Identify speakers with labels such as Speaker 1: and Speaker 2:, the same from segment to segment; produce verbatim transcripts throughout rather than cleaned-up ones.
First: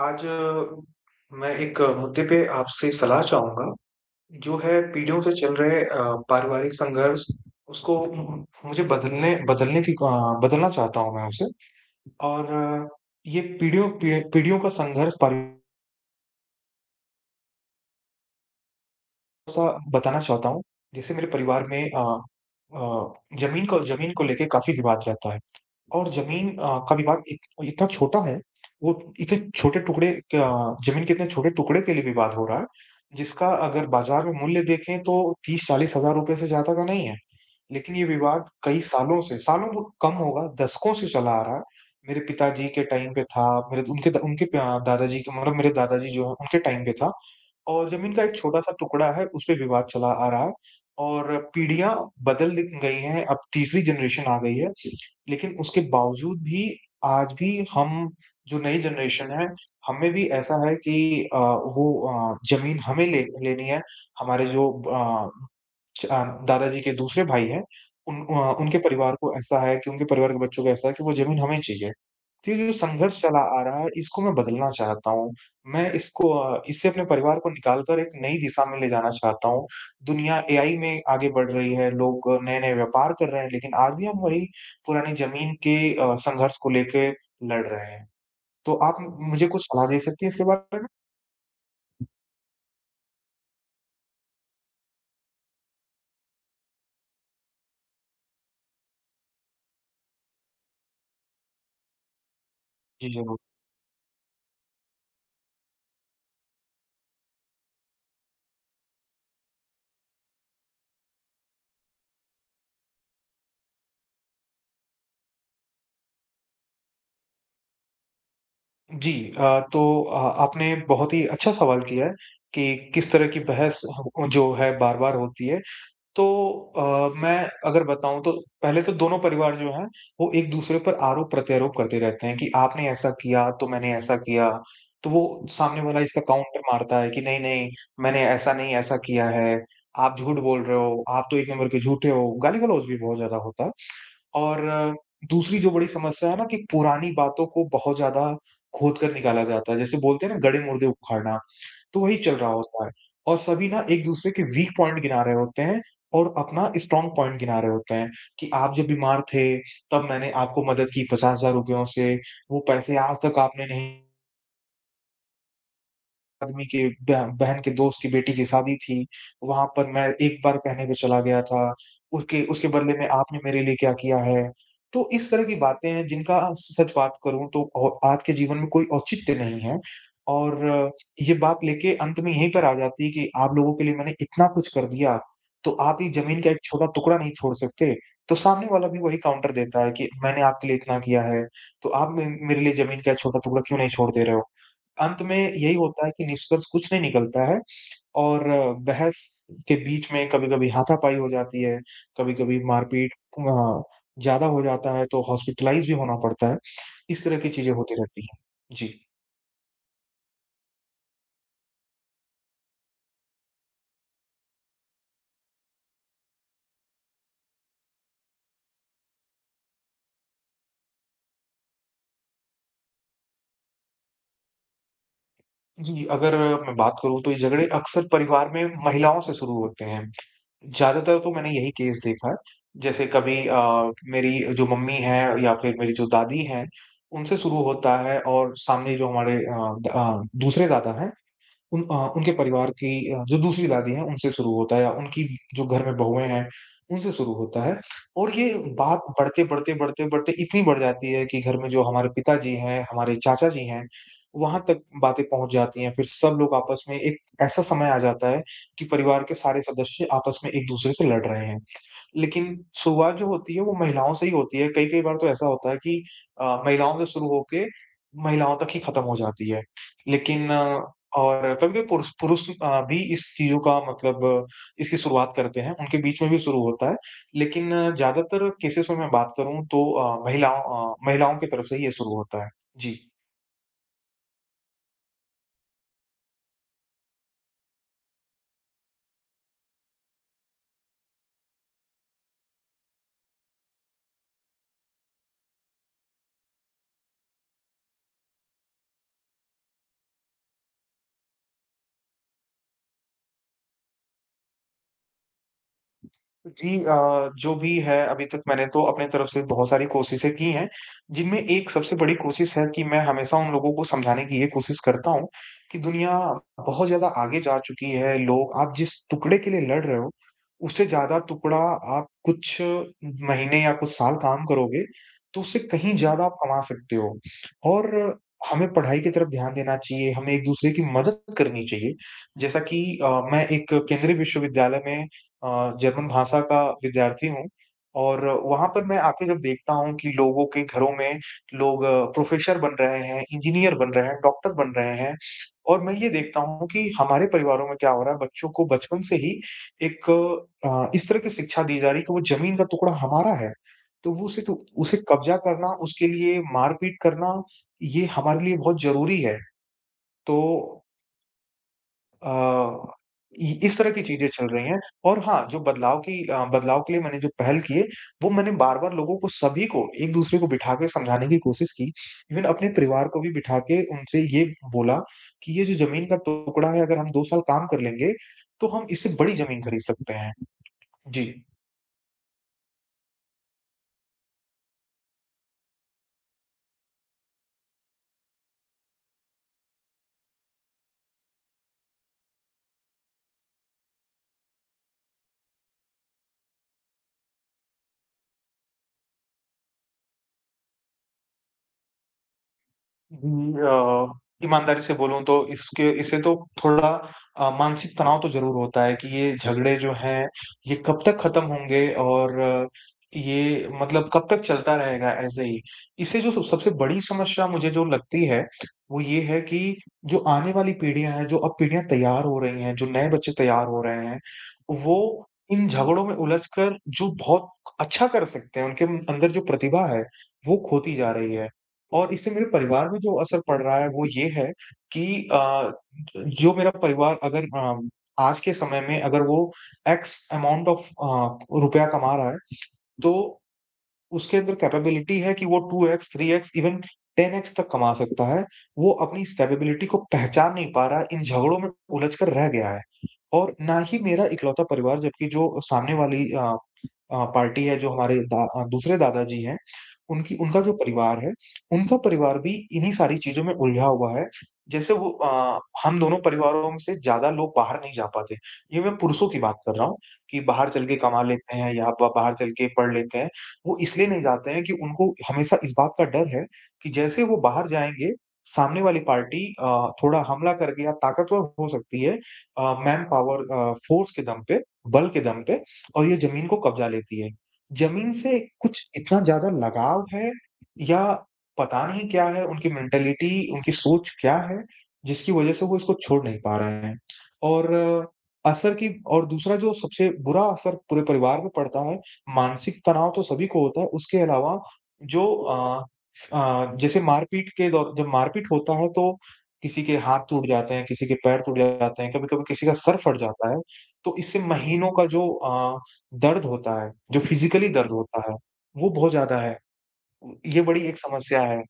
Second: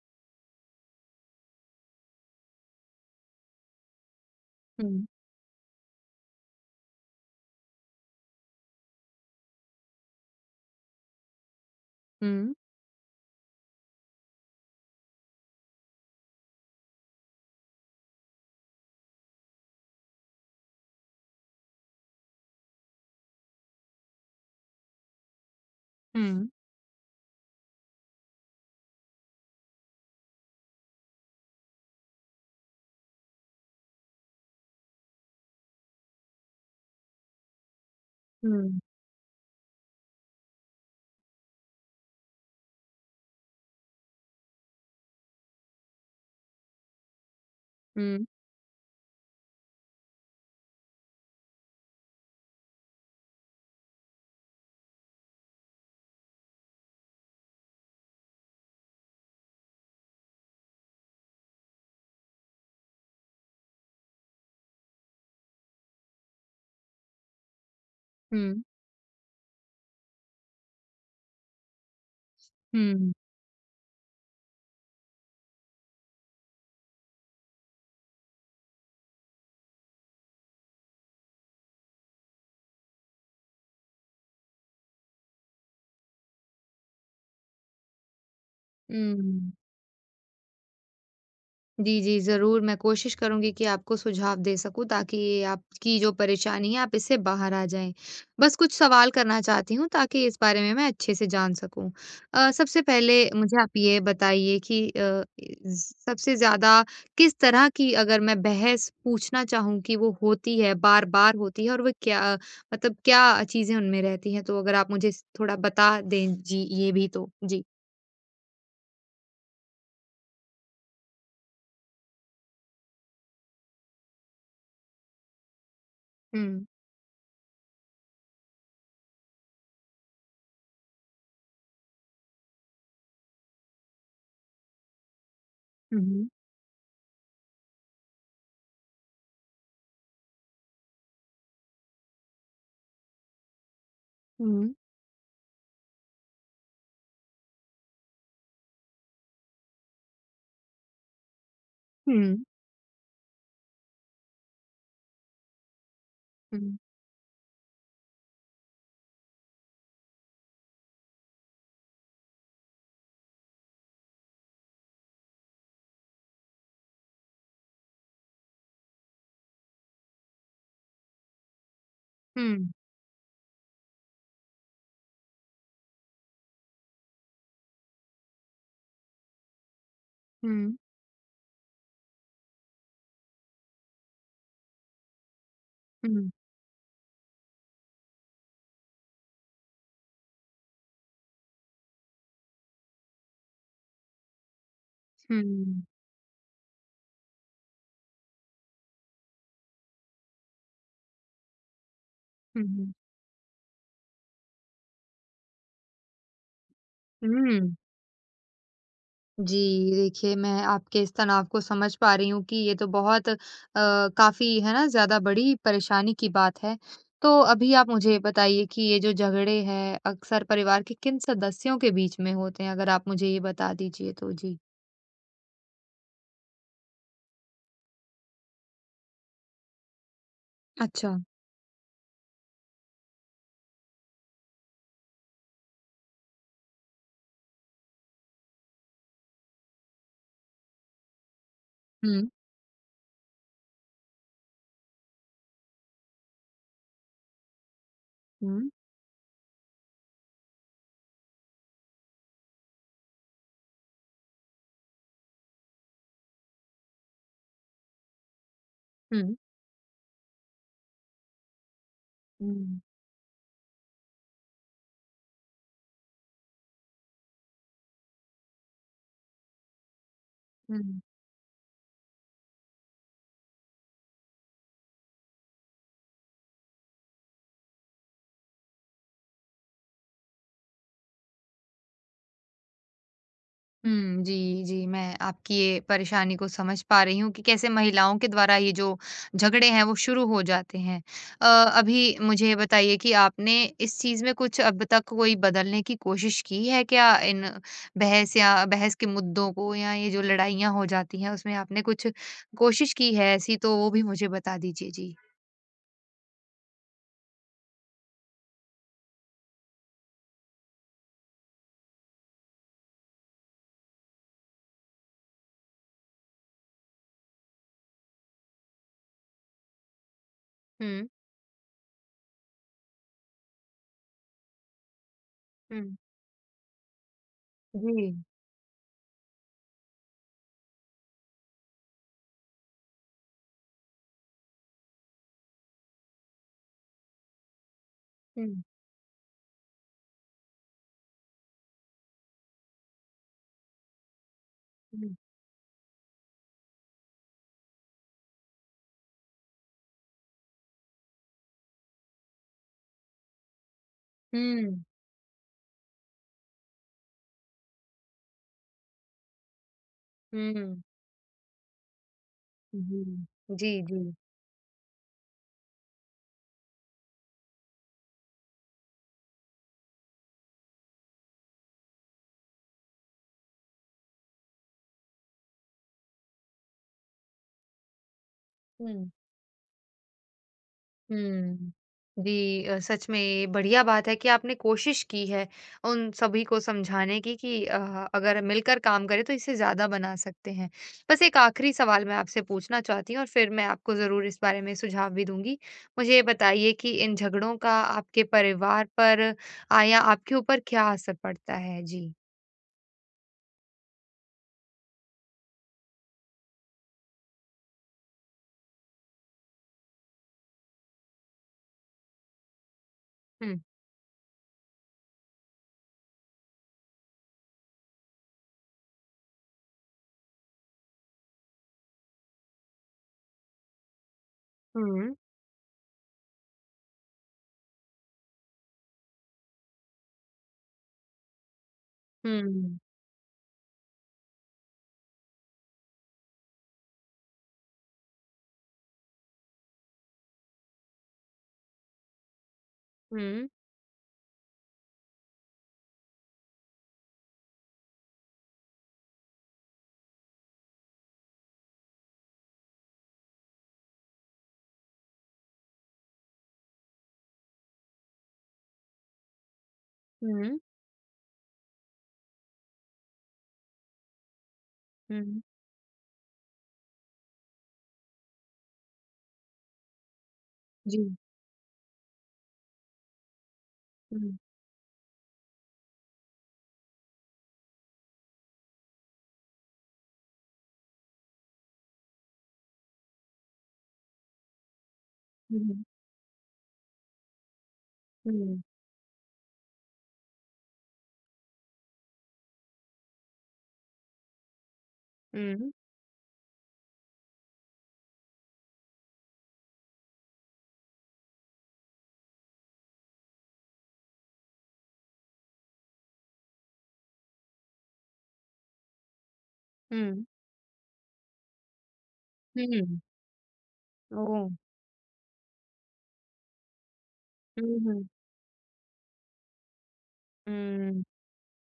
Speaker 1: आज अ, मैं एक अ, मुद्दे पे आपसे सलाह चाहूँगा, जो है
Speaker 2: हुँ,
Speaker 1: पीढ़ियों से चल रहे अ, पारिवारिक संघर्ष, उसको म मुझे बदलने बदलने की अ, बदलना चाहता हूँ मैं उसे। और
Speaker 2: हुँ,
Speaker 1: अ, ये पीढ़ियों पी पीढ़ियों का संघर्ष पारि सा बताना चाहता हूँ, जैसे मेरे परिवार में अ अ, ज़मीन को ज़मीन को लेके काफ़ी विवाद रहता है। और ज़मीन
Speaker 2: हुँ,
Speaker 1: अ, का विवाद इत इतना छोटा है, वो इतने छोटे टुकड़े क ज़मीन के इतने छोटे टुकड़े के लिए विवाद हो रहा है, जिसका अगर बाज़ार में मूल्य देखें तो तीस से चालीस हज़ार रुपए से ज़्यादा का नहीं है। लेकिन ये विवाद
Speaker 2: हुँ, हुँ,
Speaker 1: कई सालों से, सालों को कम होगा, दशकों से चला आ रहा है। मेरे पिताजी के टाइम पे था, मेरे उनके द उनके प दादाजी के मतलब मेरे दादाजी जो हैं, उनके टाइम पे था और ज़मीन का
Speaker 2: हुँ,
Speaker 1: एक छोटा-सा टुकड़ा है, उस पे विवाद चला आ रहा है और पीढ़ियाँ बदल द गई हैं, अब तीसरी जनरेशन आ गई है, लेकिन उसके बावजूद भी आज भी हम जो नई जनरेशन है, हमें भी ऐसा है कि अ, वो अ, ज़मीन हमें ले लेनी है, हमारे जो अ च अ, दादाजी के दूसरे भाई हैं, उन अ,
Speaker 2: हुँ,
Speaker 1: उनके परिवार को ऐसा है कि उनके परिवार के बच्चों को ऐसा है कि वो ज़मीन हमें चाहिए। तो ये जो
Speaker 2: हुँ,
Speaker 1: संघर्ष चला आ रहा है, इसको मैं बदलना चाहता हूँ। मैं इसको अ, इससे अपने परिवार को निकाल कर एक नई दिशा में ले जाना चाहता हूँ। दुनिया ए आई में आगे बढ़ रही है, लोग नए-नए व्यापार कर रहे हैं, लेकिन आज भी हम वही पुरानी ज़मीन के अ, संघर्ष को लेके लड़ रहे हैं। तो आप मुझे
Speaker 2: हुँ,
Speaker 1: कुछ सलाह दे सकती हैं इसके बारे में?
Speaker 2: जी, जी, ज़रूर मैं कोशिश करूँगी कि आपको सुझाव दे सकूँ ताकि ये आपकी जो परेशानी है आप इससे बाहर आ जाएँ। बस कुछ सवाल करना चाहती हूँ ताकि इस बारे में मैं अच्छे से जान सकूँ। अ, सबसे
Speaker 1: जी,
Speaker 2: पहले
Speaker 1: ज़रूर।
Speaker 2: मुझे आप ये बताइए कि अ, ज़ सबसे ज़्यादा किस तरह की अगर मैं बहस पूछना चाहूँ कि वो होती है, बार-बार होती है और वो क्या मतलब क्या चीज़ें उनमें रहती हैं? तो अगर आप मुझे स थोड़ा बता दें जी ये भी तो? जी।
Speaker 1: जी। अ, तो अ, आपने बहुत ही अच्छा सवाल किया है कि किस तरह की बहस हो- जो है बार-बार होती है। तो
Speaker 2: हुँ।
Speaker 1: अ, मैं अगर बताऊं तो पहले तो दोनों परिवार जो हैं वो एक दूसरे पर आरोप प्रत्यारोप करते रहते हैं कि आपने ऐसा किया तो मैंने ऐसा किया। तो वो सामने वाला
Speaker 2: हुँ,
Speaker 1: इसका
Speaker 2: हुँ,
Speaker 1: काउंटर मारता है कि नहीं नहीं मैंने ऐसा नहीं ऐसा किया है। आप झूठ बोल रहे हो, आप तो एक नंबर के झूठे हो। गाली-गलौज भी बहुत ज्यादा होता है। और
Speaker 2: हुँ,
Speaker 1: अ, दूसरी जो बड़ी समस्या है ना कि पुरानी बातों को बहुत ज़्यादा खोद कर निकाला जाता है। जैसे बोलते हैं ना गड़े-मुर्दे उखाड़ना, तो वही चल
Speaker 2: हुँ,
Speaker 1: रहा होता है। और सभी ना एक-दूसरे के वीक पॉइंट गिना रहे होते हैं और अपना
Speaker 2: हुँ,
Speaker 1: स्ट्रॉन्ग पॉइंट गिना रहे होते हैं कि आप जब बीमार थे, तब मैंने आपको मदद की ₹पचास हज़ार से, वो पैसे आज तक आपने नहीं, आदमी के बह बहन के दोस्त की बेटी की शादी थी, वहाँ पर मैं एक बार कहने पे चला गया था, उसके
Speaker 2: हुँ,
Speaker 1: उसके बदले में आपने मेरे लिए क्या किया है? तो इस तरह की बातें हैं जिनका सच बात करूँ तो औ आज के जीवन में कोई औचित्य नहीं है
Speaker 2: हुँ।
Speaker 1: और ये बात लेके अंत में यहीं पर आ जाती है कि आप लोगों के लिए मैंने इतना कुछ कर दिया, तो आप ही
Speaker 2: हुँ,
Speaker 1: ज़मीन का एक छोटा टुकड़ा नहीं छोड़ सकते? तो सामने वाला भी वही काउंटर देता है कि मैंने आपके लिए इतना किया है, तो आप मे मेरे लिए ज़मीन का एक छोटा टुकड़ा क्यों नहीं छोड़ दे रहे हो? अंत में यही
Speaker 2: हुँ,
Speaker 1: होता है कि निष्कर्ष कुछ नहीं निकलता है और बहस के बीच में कभी-कभी हाथापाई हो जाती है, कभी-कभी
Speaker 2: हुँ, हुँ।
Speaker 1: मारपीट अ, ज़्यादा हो जाता है तो हॉस्पिटलाइज़ भी होना पड़ता है। इस तरह की
Speaker 2: हुँ,
Speaker 1: चीज़ें होती रहती हैं। जी।
Speaker 2: जी, देखिए मैं आपके इस तनाव को समझ पा रही हूँ कि ये तो बहुत अ, काफ़ी है ना ज़्यादा बड़ी परेशानी की बात है। तो अभी आप मुझे बताइए कि ये जो झगड़े हैं अक्सर परिवार के किन सदस्यों के बीच में होते हैं? अगर आप मुझे ये बता दीजिए तो? जी।
Speaker 1: जी, अगर मैं बात करूँ तो ये झगड़े अक्सर परिवार में महिलाओं से शुरू होते हैं।
Speaker 2: अच्छा।
Speaker 1: ज़्यादातर तो मैंने यही केस देखा है। जैसे कभी अ, मेरी जो मम्मी हैं या फिर मेरी जो दादी हैं, उनसे शुरू होता है और सामने जो हमारे अ, द अ, दूसरे दादा हैं उन अ,
Speaker 2: हुँ,
Speaker 1: उनके परिवार की अ, जो दूसरी दादी हैं, उनसे शुरू होता है या उनकी जो घर में बहुएँ हैं, उनसे शुरू होता है और ये
Speaker 2: हुँ,
Speaker 1: बात बढ़ते, बढ़ते, बढ़ते, बढ़ते इतनी बढ़ जाती है कि घर में जो हमारे पिताजी हैं, हमारे चाचा जी हैं, वहाँ तक बातें पहुँच जाती हैं। फिर सब लोग आपस में एक ऐसा समय आ जाता है कि परिवार के
Speaker 2: हुँ,
Speaker 1: सारे सदस्य आपस में एक-दूसरे से लड़ रहे हैं। लेकिन
Speaker 2: हुँ,
Speaker 1: शुरुआत जो होती है वो महिलाओं से ही होती है। कई-कई बार तो ऐसा होता है कि अ, महिलाओं से शुरू होके महिलाओं तक ही खत्म हो जाती है। लेकिन अ,
Speaker 2: हुँ।
Speaker 1: और कभी-कभी पुरुष पुरुष अ, भी इस चीज़ों का मतलब इसकी शुरुआत करते हैं, उनके बीच में भी शुरू होता है। लेकिन ज़्यादातर केसेज़ में मैं बात करूँ तो अ, महिलाओं अ, महिलाओं की तरफ से ही ये शुरू होता है। जी।
Speaker 2: हुँ, जी, जी। मैं आपकी ये परेशानी को समझ पा रही हूँ कि कैसे महिलाओं के द्वारा ये जो झगड़े हैं वो शुरू हो जाते हैं। अ, अभी मुझे ये बताइए कि आपने इस चीज़ में कुछ अब तक कोई बदलने की कोशिश की है क्या? इन बहस या बहस के मुद्दों को या ये जो लड़ाइयाँ हो जाती हैं उसमें आपने कुछ कोशिश की है ऐसी तो वो भी मुझे बता दीजिए? जी।
Speaker 1: जी। अ, जो भी है अभी तक मैंने तो अपने तरफ से बहुत सारी कोशिशें की हैं, जिनमें एक सबसे बड़ी कोशिश है कि मैं हमेशा उन लोगों को समझाने की ये कोशिश करता हूँ कि दुनिया बहुत ज़्यादा आगे जा चुकी है। लोग आप जिस टुकड़े के लिए लड़ रहे हो, उससे
Speaker 2: हुँ,
Speaker 1: ज़्यादा टुकड़ा आप कुछ महीने या कुछ साल काम करोगे, तो उससे कहीं
Speaker 2: हुँ।
Speaker 1: ज़्यादा आप कमा सकते हो।
Speaker 2: जी।
Speaker 1: और हमें पढ़ाई की तरफ ध्यान देना चाहिए, हमें एक-दूसरे की मदद करनी चाहिए। जैसा कि अ, मैं एक केंद्रीय विश्वविद्यालय में अ, जर्मन भाषा का विद्यार्थी हूँ और
Speaker 2: हुँ,
Speaker 1: वहाँ पर मैं आके जब देखता हूँ कि लोगों के घरों में लोग प्रोफ़ेसर बन रहे हैं, इंजीनियर बन रहे हैं, डॉक्टर बन रहे हैं और मैं ये देखता हूँ कि हमारे परिवारों में क्या हो रहा है, बच्चों को बचपन से ही एक अ, इस तरह की शिक्षा दी जा रही है कि वो ज़मीन का टुकड़ा हमारा है। तो वो उसे तो
Speaker 2: हुँ।
Speaker 1: उसे कब्ज़ा करना, उसके लिए मार-पीट करना, ये हमारे लिए बहुत ज़रूरी है। तो
Speaker 2: हुँ, हुँ।
Speaker 1: अ, इ
Speaker 2: जी,
Speaker 1: इस तरह
Speaker 2: जी।
Speaker 1: की चीज़ें चल रही हैं और हाँ, जो बदलाव की अ, बदलाव के लिए मैंने जो पहल किए, वो मैंने बार-बार लोगों को सभी को एक-दूसरे को बिठा के समझाने की कोशिश की। इवन अपने परिवार को भी बिठा के उनसे ये बोला कि ये जो ज़मीन का टुकड़ा है, अगर हम दो साल काम कर लेंगे, तो हम
Speaker 2: हुँ।
Speaker 1: इससे बड़ी ज़मीन खरीद सकते हैं। जी।
Speaker 2: हुँ। जी अ, सच में ये बढ़िया बात है कि आपने कोशिश की है, उन सभी को समझाने की कि अ, अगर मिलकर काम करें तो इसे ज़्यादा बना सकते हैं। बस एक आखिरी सवाल मैं आपसे पूछना चाहती हूँ और फिर मैं आपको ज़रूर इस बारे में सुझाव भी दूँगी। मुझे ये बताइए कि इन झगड़ों का आपके परिवार पर अ, या आपके ऊपर क्या असर पड़ता है? जी।
Speaker 1: जी। अ, ईमानदारी से बोलूँ तो इसके इसे तो थोड़ा अ, मानसिक तनाव तो ज़रूर होता है कि ये झगड़े जो हैं, ये कब तक ख़त्म होंगे और अ,
Speaker 2: हुँ।
Speaker 1: ये मतलब कब तक चलता रहेगा ऐसे ही। इससे जो सब- सबसे बड़ी समस्या मुझे जो लगती है, वो ये है कि जो आने वाली पीढ़ियाँ हैं, जो अब पीढ़ियाँ तैयार हो रही हैं, जो नए बच्चे तैयार हो रहे हैं, वो
Speaker 2: हुँ।
Speaker 1: इन झगड़ों में उलझ कर जो बहुत अच्छा कर सकते हैं, उनके अंदर जो प्रतिभा है, वो खोती जा रही है। और इससे मेरे
Speaker 2: हुँ।
Speaker 1: परिवार में जो असर पड़ रहा है वो ये है कि अ, जो मेरा परिवार अगर अ, आज के समय में अगर वो एक्स अमाउंट ऑफ अ, रुपया कमा रहा है तो
Speaker 2: हुँ।
Speaker 1: उसके अंदर कैपेबिलिटी है कि वो two x, three x even ten x तक कमा सकता है। वो अपनी इस कैपेबिलिटी को पहचान नहीं पा रहा है, इन झगड़ों में उलझ कर रह गया है। और ना ही मेरा इकलौता परिवार जबकि जो सामने वाली अ अ, पार्टी है जो हमारे दा अ, दूसरे दादाजी हैं, उनकी
Speaker 2: हुँ।
Speaker 1: उनका जो परिवार है, उनका परिवार भी इन्हीं सारी चीज़ों में उलझा हुआ है। जैसे वो
Speaker 2: हुँ।
Speaker 1: अ, हम दोनों परिवारों में से ज़्यादा लोग बाहर नहीं जा पाते। ये मैं पुरुषों की बात कर रहा हूँ कि बाहर चल के
Speaker 2: जी।
Speaker 1: कमा लेते हैं या ब बाहर चल के पढ़ लेते हैं। वो इसलिए नहीं
Speaker 2: हुँ।
Speaker 1: जाते हैं कि उनको हमेशा इस बात का डर है कि जैसे वो बाहर जाएँगे, सामने वाली पार्टी अ, थोड़ा हमला करके या ताकतवर हो सकती है uh, manpower uh, force के दम पे, बल के दम
Speaker 2: हुँ,
Speaker 1: पे
Speaker 2: हुँ।
Speaker 1: और ये ज़मीन को कब्ज़ा लेती है। ज़मीन से
Speaker 2: हुँ।
Speaker 1: कुछ इतना ज़्यादा लगाव है या पता नहीं क्या है, उनकी मेंटालिटी, उनकी सोच क्या है, जिसकी वज़ह से
Speaker 2: हुँ।
Speaker 1: वो इसको छोड़ नहीं पा रहे हैं। और असर की और दूसरा जो सबसे बुरा असर पूरे परिवार पे पड़ता है मानसिक तनाव तो सभी को होता है, उसके अलावा जो अ अ, जैसे मारपीट के दौ जब मारपीट होता है तो किसी के हाथ
Speaker 2: हुँ।
Speaker 1: टूट जाते हैं, किसी के पैर टूट जाते हैं, कभी-कभी किसी का सर
Speaker 2: हुँ।
Speaker 1: फट जाता है, तो इससे
Speaker 2: ओह!
Speaker 1: महीनों का जो अ, दर्द होता है, जो फिज़िकली
Speaker 2: हुँ,
Speaker 1: दर्द
Speaker 2: हुँ।
Speaker 1: होता है, वो बहुत ज़्यादा है। ये बड़ी एक
Speaker 2: हुँ।
Speaker 1: समस्या है।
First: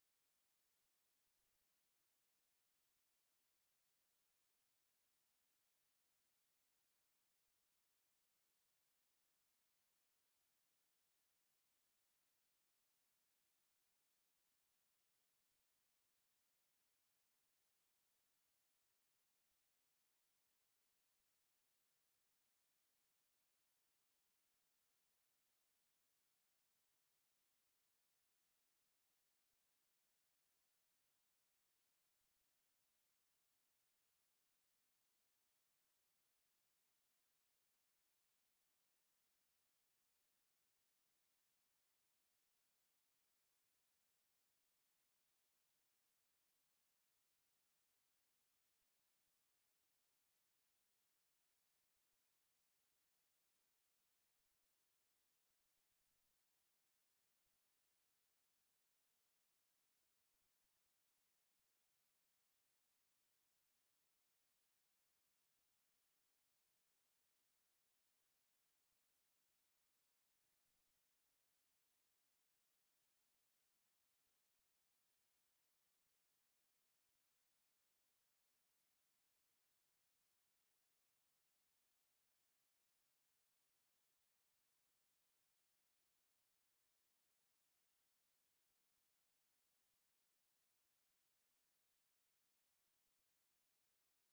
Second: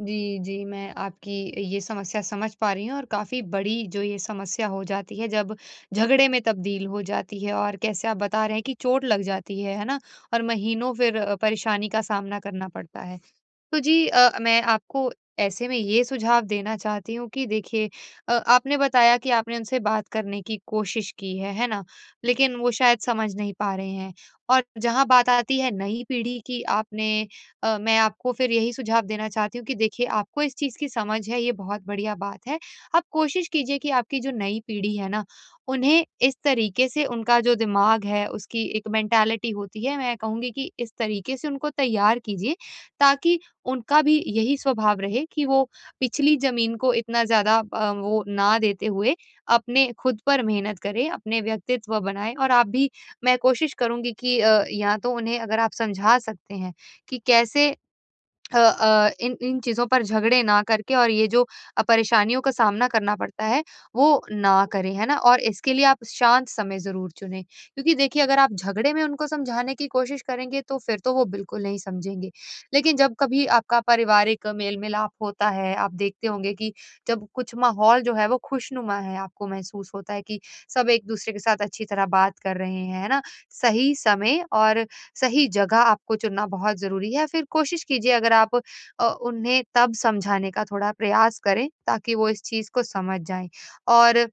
Speaker 2: जी, जी, मैं आपकी ये समस्या समझ पा रही हूँ और काफ़ी बड़ी जो ये समस्या हो जाती है जब झगड़े में तब्दील हो जाती है और कैसे आप बता रहे हैं कि चोट लग जाती है, है ना? और महीनों फिर अ, परेशानी का सामना करना पड़ता है। तो जी अ, मैं आपको ऐसे में ये सुझाव देना चाहती हूँ कि देखिए अ, आपने बताया कि आपने उनसे बात करने की कोशिश की है, है ना? लेकिन वो शायद समझ नहीं पा रहे हैं। और जहाँ बात आती है नई पीढ़ी की आपने अ, मैं आपको फिर यही सुझाव देना चाहती हूँ कि देखिए आपको इस चीज़ की समझ है, ये बहुत बढ़िया बात है। आप कोशिश कीजिए कि आपकी जो नई पीढ़ी है ना, उन्हें इस तरीके से उनका जो दिमाग है उसकी एक मेंटालिटी होती है, मैं कहूँगी कि इस तरीके से उनको तैयार कीजिए ताकि उनका भी यही स्वभाव रहे कि वो पिछली ज़मीन को इतना ज़्यादा अ, वो ना देते हुए अपने खुद पर मेहनत करें, अपने व्यक्तित्व बनाएँ और आप भी मैं कोशिश करूँगी कि अ, या तो उन्हें अगर आप समझा सकते हैं कि कैसे अ अ, इन इन चीज़ों पर झगड़े ना करके और ये जो अ, परेशानियों का सामना करना पड़ता है, वो ना करें, है ना? और इसके लिए आप शांत समय ज़रूर चुनें, क्योंकि देखिए अगर आप झगड़े में उनको समझाने की कोशिश करेंगे, तो फिर तो वो बिल्कुल नहीं समझेंगे। लेकिन जब कभी आपका पारिवारिक मेल-मिलाप होता है, आप देखते होंगे कि जब कुछ माहौल जो है वो खुशनुमा है, आपको महसूस होता है कि सब एक-दूसरे के साथ अच्छी तरह बात कर रहे हैं, है ना? सही समय और सही जगह आपको चुनना बहुत ज़रूरी है। फिर कोशिश कीजिए अगर आप अ, उन्हें तब समझाने का थोड़ा प्रयास करें ताकि वो इस चीज़ को समझ जाएँ। और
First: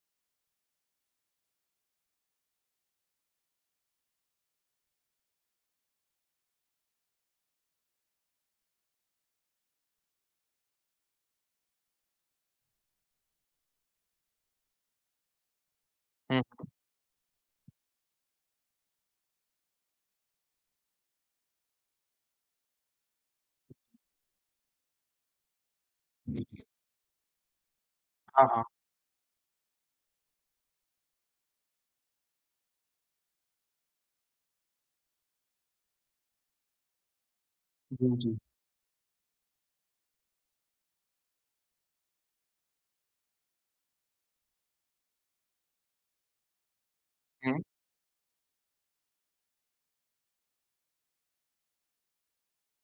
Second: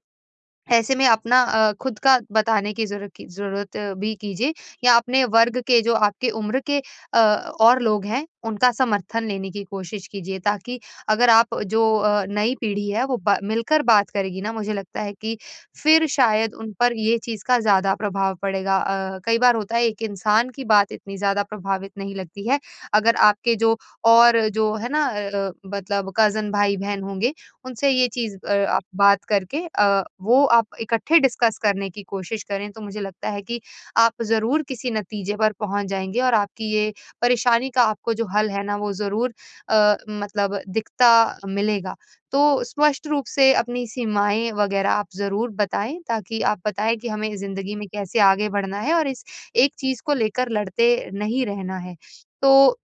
Speaker 2: ऐसे में अपना अ, खुद का बताने की ज़रूर की ज़रूरत भी कीजिए या अपने वर्ग के जो आपके उम्र के अ, और लोग हैं, उनका समर्थन लेने की कोशिश कीजिए ताकि अगर आप जो अ, नई पीढ़ी है वो ब मिलकर बात करेगी ना मुझे लगता है कि फिर शायद
Speaker 1: हुँ,
Speaker 2: उन पर ये चीज़ का ज़्यादा प्रभाव पड़ेगा। अ, कई बार होता है एक इंसान की बात इतनी ज़्यादा प्रभावित नहीं लगती है, अगर आपके जो और जो है ना अ अ, मतलब कज़न
Speaker 1: हुँ।
Speaker 2: भाई-बहन होंगे उनसे ये चीज़
Speaker 1: हाँ,
Speaker 2: अ,
Speaker 1: हाँ।
Speaker 2: आप बात करके अ, वो आप इकट्ठे डिस्कस करने की कोशिश करें, तो मुझे लगता है कि आप ज़रूर किसी नतीजे पर पहुँच जाएँगे और आपकी ये परेशानी का
Speaker 1: जी,
Speaker 2: आपको जो
Speaker 1: जी।
Speaker 2: हल है ना, वो ज़रूर अ, मतलब दिखता मिलेगा। तो स्पष्ट रूप से अपनी सीमाएँ वग़ैरह आप ज़रूर बताएँ, ताकि आप बताएँ कि हमें
Speaker 1: हुँ।
Speaker 2: ज़िंदगी में कैसे आगे बढ़ना है और इस एक चीज़ को लेकर लड़ते नहीं रहना है। तो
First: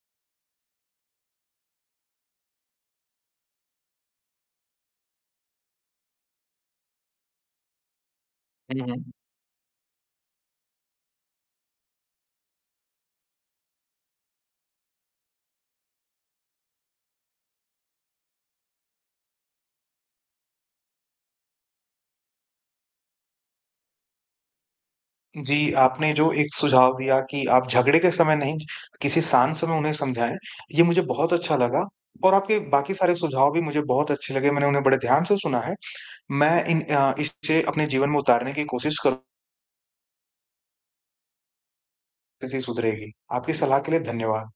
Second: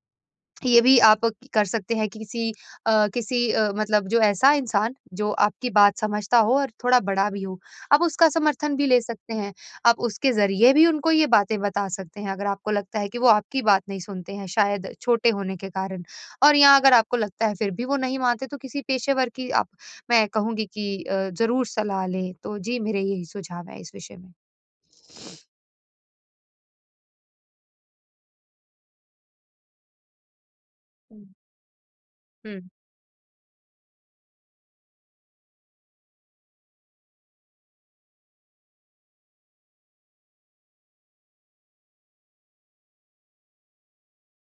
Speaker 2: ये भी आप कर सकते हैं कि किसी अ, किसी अ, मतलब जो ऐसा इंसान जो आपकी बात समझता हो और थोड़ा बड़ा भी हो, आप उसका समर्थन
Speaker 1: हुँ,
Speaker 2: भी ले
Speaker 1: हुँ।
Speaker 2: सकते हैं। आप उसके ज़रिए भी उनको ये बातें बता सकते हैं अगर आपको लगता है कि वो आपकी बात नहीं सुनते हैं शायद छोटे होने के कारण। और यहाँ अगर आपको लगता है फिर भी वो नहीं मानते तो किसी पेशेवर की आप मैं कहूँगी कि अ, ज़रूर सलाह लें। तो जी, मेरे यही सुझाव हैं इस विषय में।
Speaker 1: जी, आपने जो एक सुझाव दिया कि आप झगड़े के समय नहीं, किसी शांत समय उन्हें समझाएँ, ये मुझे
Speaker 2: हुँ।
Speaker 1: बहुत अच्छा लगा और आपके
Speaker 2: हुँ।
Speaker 1: बाकी सारे सुझाव भी मुझे बहुत अच्छे लगे, मैंने उन्हें बड़े ध्यान से सुना है। मैं इन अ, इसे अपने जीवन में उतारने की कोशिश करूँ, स्थिति सुधरेगी। आपकी सलाह के लिए धन्यवाद।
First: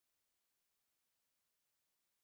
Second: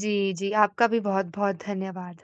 Speaker 2: जी, जी, आपका भी बहुत-बहुत धन्यवाद।